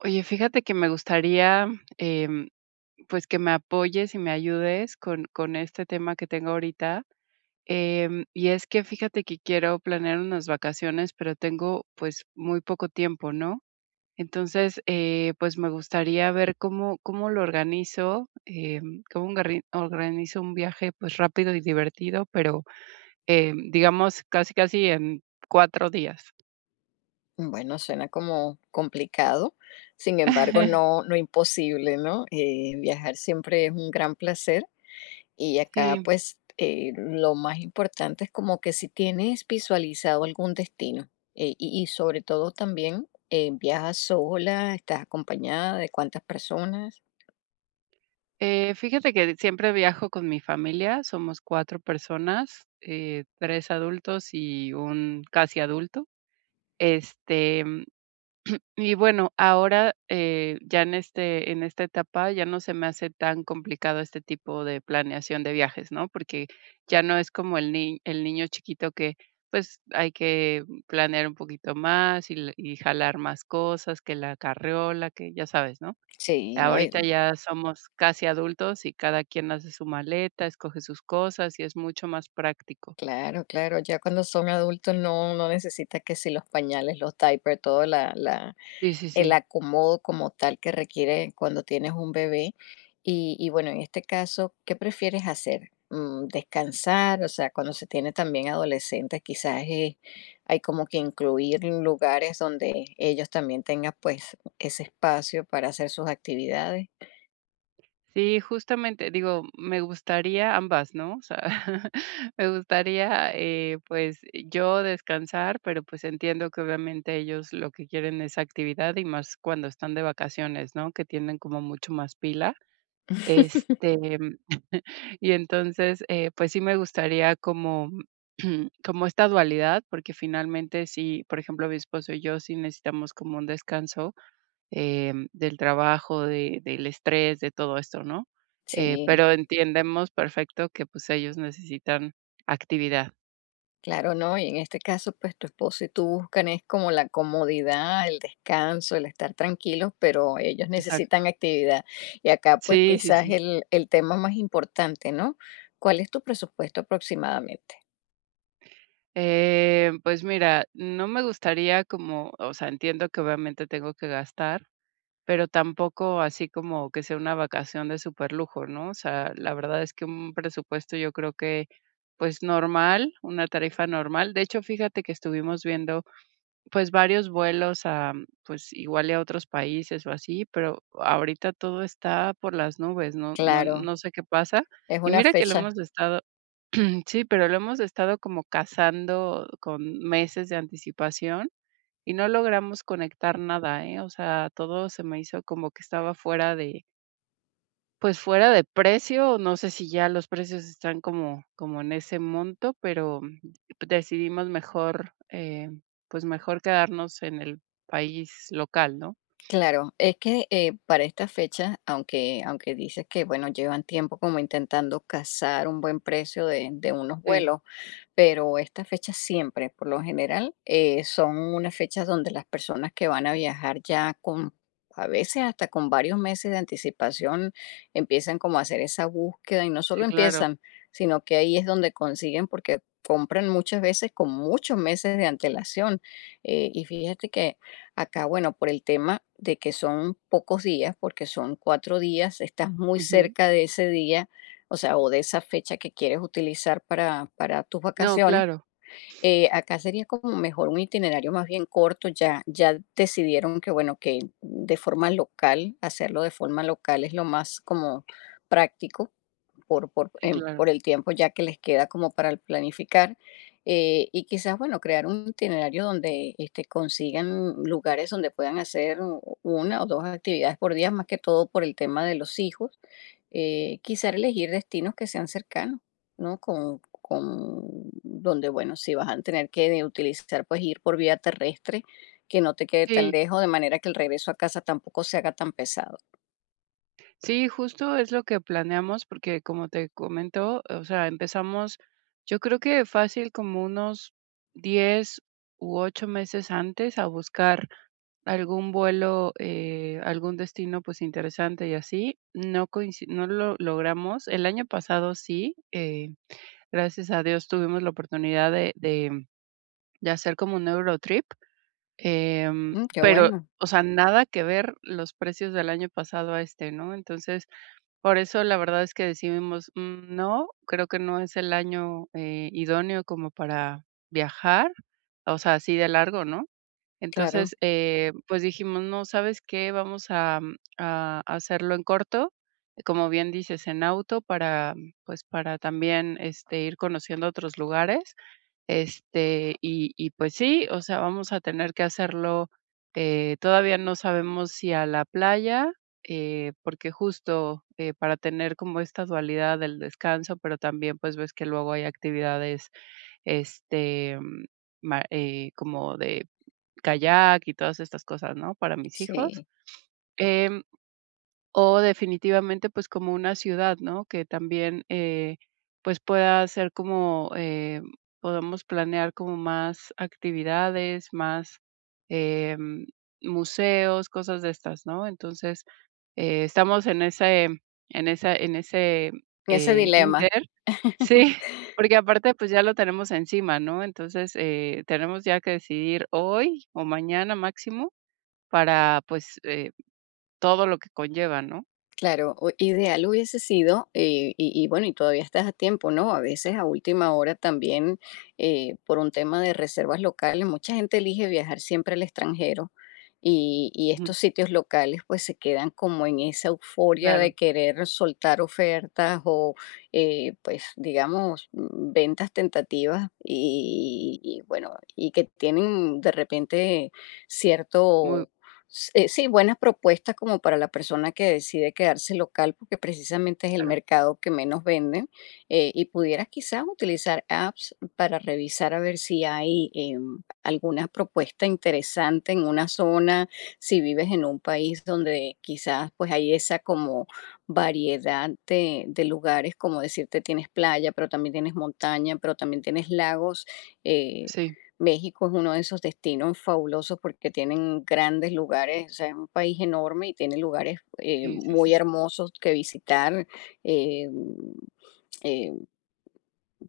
Oye, fíjate que me gustaría, em, pues, que me apoyes y me ayudes con este tema que tengo ahorita. Y es que fíjate que quiero planear unas vacaciones, pero tengo, pues, muy poco tiempo, ¿no? Entonces, pues, me gustaría ver cómo lo organizo, cómo ongarri organizo un viaje, pues, rápido y divertido, pero, digamos, casi, casi en 4 días. Bueno, suena como complicado, sin embargo, no, no imposible, ¿no? Viajar siempre es un gran placer y acá Sí. pues lo más importante es como que si tienes visualizado algún destino y sobre todo también viajas sola, estás acompañada de cuántas personas. Fíjate que siempre viajo con mi familia, somos 4 personas, 3 adultos y un casi adulto. Este, mm, y bueno, ahora, ya en esta etapa ya no se me hace tan complicado este tipo de planeación de viajes, ¿no? Porque ya no es como el ni el niño chiquito que, pues, hay que planear un poquito más y jalar más cosas, que la carriola, que ya sabes, ¿no? Sí, no, Ahorita ya somos casi adultos y cada quien hace su maleta, escoge sus cosas y es mucho más práctico. claro, claro, ya cuando son adultos no necesitas que si los pañales, los diapers, toda Sí, sí, el sí. acomodo como tal que requiere cuando tienes un bebé. Y bueno, en este caso, ¿qué prefieres hacer? ¿Descansar? O sea, cuando se tiene también adolescentes, quizás hay como que incluir lugares donde ellos también tengan pues ese espacio para hacer sus actividades. Sí, justamente, digo, me gustaría ambas, ¿no? O sea, me gustaría, pues, yo descansar, pero, pues, entiendo que obviamente ellos lo que quieren es actividad y más cuando están de vacaciones, ¿no? Que tienen como mucho más pila. Este Y entonces, pues sí me gustaría como como esta dualidad, porque finalmente sí, por ejemplo, mi esposo y yo sí necesitamos como un descanso, del trabajo, de del estrés, de todo esto, ¿no? Eh, Sí. pero entendemos perfecto que, pues, ellos necesitan actividad. Claro, ¿no? Y en este caso, pues tu esposo y tú buscan es como la comodidad, el descanso, el estar tranquilos, pero ellos Exacto. necesitan actividad. Y acá, pues sí, Sí, sí, quizás sí. el tema más importante, ¿no? ¿Cuál es tu presupuesto aproximadamente? Pues mira, no me gustaría como o sea, entiendo que obviamente tengo que gastar, pero tampoco así como que sea una vacación de superlujo, ¿no? O sea, la verdad es que un presupuesto yo creo que, pues, normal, una tarifa normal. De hecho, fíjate que estuvimos viendo, pues, varios vuelos a, pues, igual y a otros países o así, pero ahorita todo está por las nubes, no no Claro, no sé qué pasa. es Y una mira que lo fecha. hemos estado sí, pero lo hemos estado como cazando con meses de anticipación y no logramos conectar nada, ¿eh? O sea, todo se me hizo como que estaba fuera de, pues fuera de precio, no sé si ya los precios están como en ese monto, pero decidimos mejor, pues mejor quedarnos en el país local, ¿no? Claro, es que para esta fecha, aunque dices que, bueno, llevan tiempo como intentando cazar un buen precio de unos Sí, vuelos, pero estas fechas siempre, por lo general, son unas fechas donde las personas que van a viajar ya con, a veces hasta con varios meses de anticipación, empiezan como a hacer esa búsqueda y no solo sí, claro. empiezan, sino que ahí es donde consiguen porque compran muchas veces con muchos meses de antelación. Y fíjate que acá, bueno, por el tema de que son pocos días, porque son cuatro días, estás muy Ujú. cerca de ese día o sea, o de esa fecha que quieres utilizar para tus No, vacaciones, claro, acá sería como mejor un itinerario más bien corto. Ya, ya decidieron que, bueno, que de forma local, hacerlo de forma local es lo más como práctico por, por, sí, em, por claro. el tiempo ya que les queda como para planificar. Y quizás, bueno, crear un itinerario donde este, consigan lugares donde puedan hacer una o dos actividades por día, más que todo por el tema de los hijos. Quizás elegir destinos que sean cercanos, ¿no? Con donde, bueno, si vas a tener que utilizar, pues ir por vía terrestre, que no te quede tan Sí. lejos, de manera que el regreso a casa tampoco se haga tan pesado. Sí, justo es lo que planeamos, porque como te comento, o sea, empezamos, yo creo que fácil como unos 10 u 8 meses antes a buscar algún vuelo, algún destino pues interesante y así. No lo logramos. El año pasado sí, gracias a Dios tuvimos la oportunidad de hacer como un Eurotrip. Em, Mm, qué pero, bueno, o sea, nada que ver los precios del año pasado a este, ¿no? Entonces, por eso la verdad es que decidimos, "Mm, no, creo que no es el año, idóneo como para viajar", o sea, así de largo, ¿no? claro, Entonces, pues dijimos, no, ¿sabes qué? Vamos a hacerlo en corto, como bien dices, en auto para, pues, para también, este, ir conociendo otros lugares. Y pues sí, o sea, vamos a tener que hacerlo, todavía no sabemos si a la playa, porque justo, para tener como esta dualidad del descanso, pero también, pues, ves que luego hay actividades, este, mm, ma como de kayak y todas estas cosas, ¿no?, para mis hijos, sí. em o definitivamente, pues, como una ciudad, ¿no? Que también, pues, pueda ser como, podamos planear como más actividades, más, em, museos, cosas de estas, ¿no? Entonces, estamos en ese, En ese dilema. ínter. Sí, porque aparte, pues, ya lo tenemos encima, ¿no? Entonces, tenemos ya que decidir hoy o mañana máximo para, pues, todo lo que conlleva, ¿no? Claro, ideal hubiese sido, y bueno, y todavía estás a tiempo, ¿no? A veces a última hora también, por un tema de reservas locales, mucha gente elige viajar siempre al extranjero y estos sitios locales pues se quedan como en esa euforia de Claro, querer soltar ofertas o pues digamos ventas tentativas y bueno, y que tienen de repente muy cierto sí, buenas propuestas como para la persona que decide quedarse local, porque precisamente es el claro. mercado que menos venden, y pudieras quizás utilizar apps para revisar a ver si hay alguna propuesta interesante en una zona, si vives en un país donde quizás pues hay esa como variedad de lugares, como decirte tienes playa, pero también tienes montaña, pero también tienes lagos. eh, Sí, México es uno de esos destinos fabulosos porque tienen grandes lugares, o sea, es un país enorme y tiene lugares sí, sí, muy sí, hermosos que visitar. Eh, eh,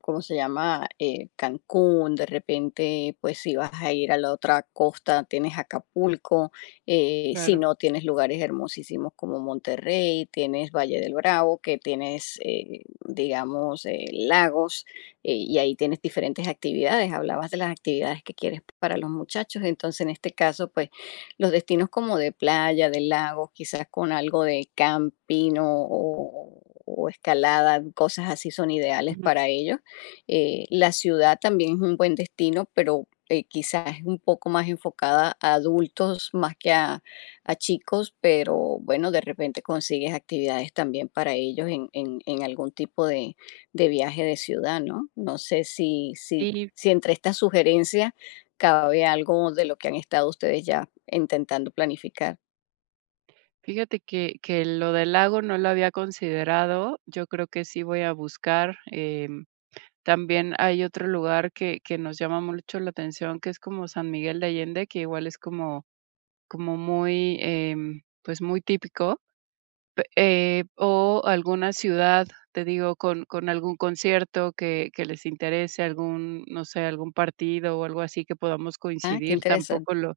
¿Cómo se llama? Cancún, de repente, pues si vas a ir a la otra costa, tienes Acapulco, si claro. no, tienes lugares hermosísimos como Monterrey, tienes Valle del Bravo, que tienes, digamos, lagos, y ahí tienes diferentes actividades. Hablabas de las actividades que quieres para los muchachos, entonces en este caso, pues los destinos como de playa, de lagos, quizás con algo de camping o escalada, cosas así son ideales Ujú. para ellos. La ciudad también es un buen destino, pero quizás es un poco más enfocada a adultos más que a chicos, pero bueno, de repente consigues actividades también para ellos en algún tipo de viaje de ciudad, ¿no? No sé si, si, Sí, si entre estas sugerencias cabe algo de lo que han estado ustedes ya intentando planificar. fíjate que lo del lago no lo había considerado. Yo creo que sí voy a buscar, también hay otro lugar que nos llama mucho la atención, que es como San Miguel de Allende, que igual es como muy, pues, muy típico, pe o alguna ciudad, te digo, con algún concierto que les interese, algún, no sé, algún partido o algo así que podamos Ah, qué coincidir. Tampoco interesante. lo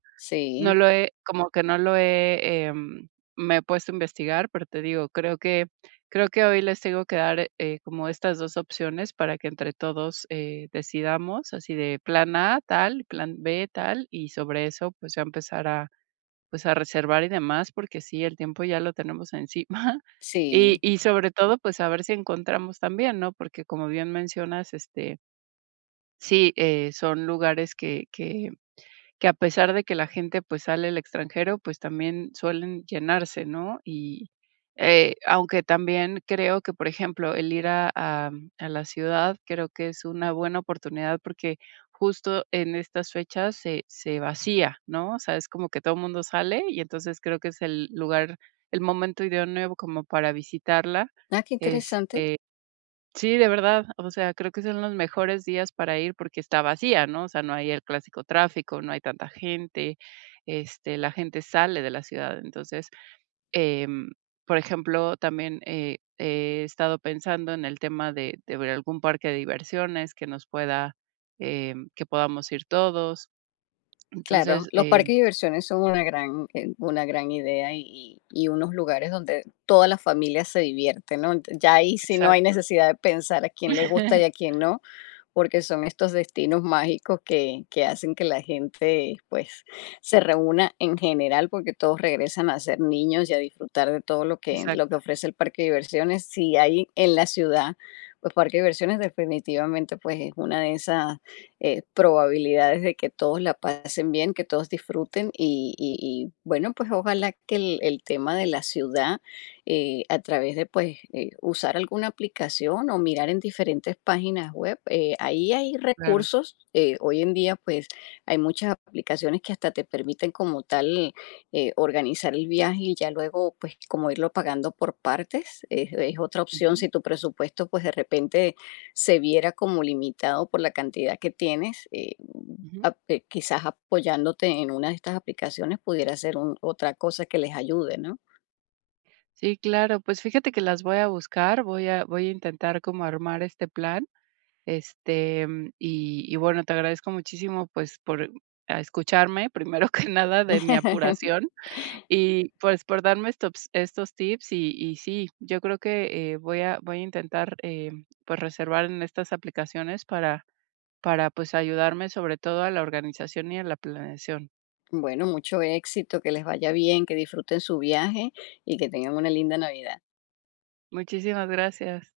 No Sí, lo he como que no lo he, Me he puesto a investigar, pero te digo, creo que hoy les tengo que dar, como estas 2 opciones para que entre todos, decidamos así de plan A tal, plan B tal, y sobre eso, pues, ya empezar a, pues, a reservar y demás, porque sí, el tiempo ya lo tenemos encima. Y sí. y sobre todo, pues, a ver si encontramos también, ¿no? Porque como bien mencionas, este, sí, son lugares que a pesar de que la gente, pues, sale al extranjero, pues, también suelen llenarse, ¿no? Y, aunque también creo que, por ejemplo, el ir a la ciudad, creo que es una buena oportunidad porque justo en estas fechas se vacía, ¿no? O sea, es como que todo el mundo sale y entonces creo que es el lugar, el momento idóneo como para visitarla. Ah, qué este interesante. Sí, de verdad, o sea, creo que son los mejores días para ir porque está vacía, ¿no? O sea, no hay el clásico tráfico, no hay tanta gente, la gente sale de la ciudad. Entonces, em, por ejemplo, también he estado pensando en el tema de ver algún parque de diversiones que nos pueda, que podamos ir todos. Claro, Entonces, los parques de diversiones son una gran idea y unos lugares donde toda la familia se divierte, ¿no? Ya ahí sí no hay exacto, necesidad de pensar a quién le gusta y a quién no porque son estos destinos mágicos que hacen que la gente pues se reúna en general porque todos regresan a ser niños y a disfrutar de todo lo que exacto, ofrece el parque de diversiones. Si hay en la ciudad, pues parque de diversiones definitivamente pues es una de esas probabilidades de que todos la pasen bien, que todos disfruten y bueno, pues ojalá que el tema de la ciudad a través de pues usar alguna aplicación o mirar en diferentes páginas web. Ahí hay claro. recursos. Hoy en día pues hay muchas aplicaciones que hasta te permiten como tal organizar el viaje y ya luego pues como irlo pagando por partes. Es otra opción si Ujú, tu presupuesto pues de repente se viera como limitado por la cantidad que tienes. Ujú. Quizás apoyándote en una de estas aplicaciones pudiera ser otra cosa que les ayude, ¿no? Sí, claro, pues fíjate que las voy a buscar, voy a intentar como armar este plan. Y bueno, te agradezco muchísimo, pues, por a escucharme, primero que nada, de mi apuración y, pues, por darme estos tips y sí, yo creo que, voy a intentar, pues, reservar en estas aplicaciones para, pues, ayudarme sobre todo a la organización y a la planeación. Bueno, mucho éxito, que les vaya bien, que disfruten su viaje y que tengan una linda Navidad. Muchísimas gracias.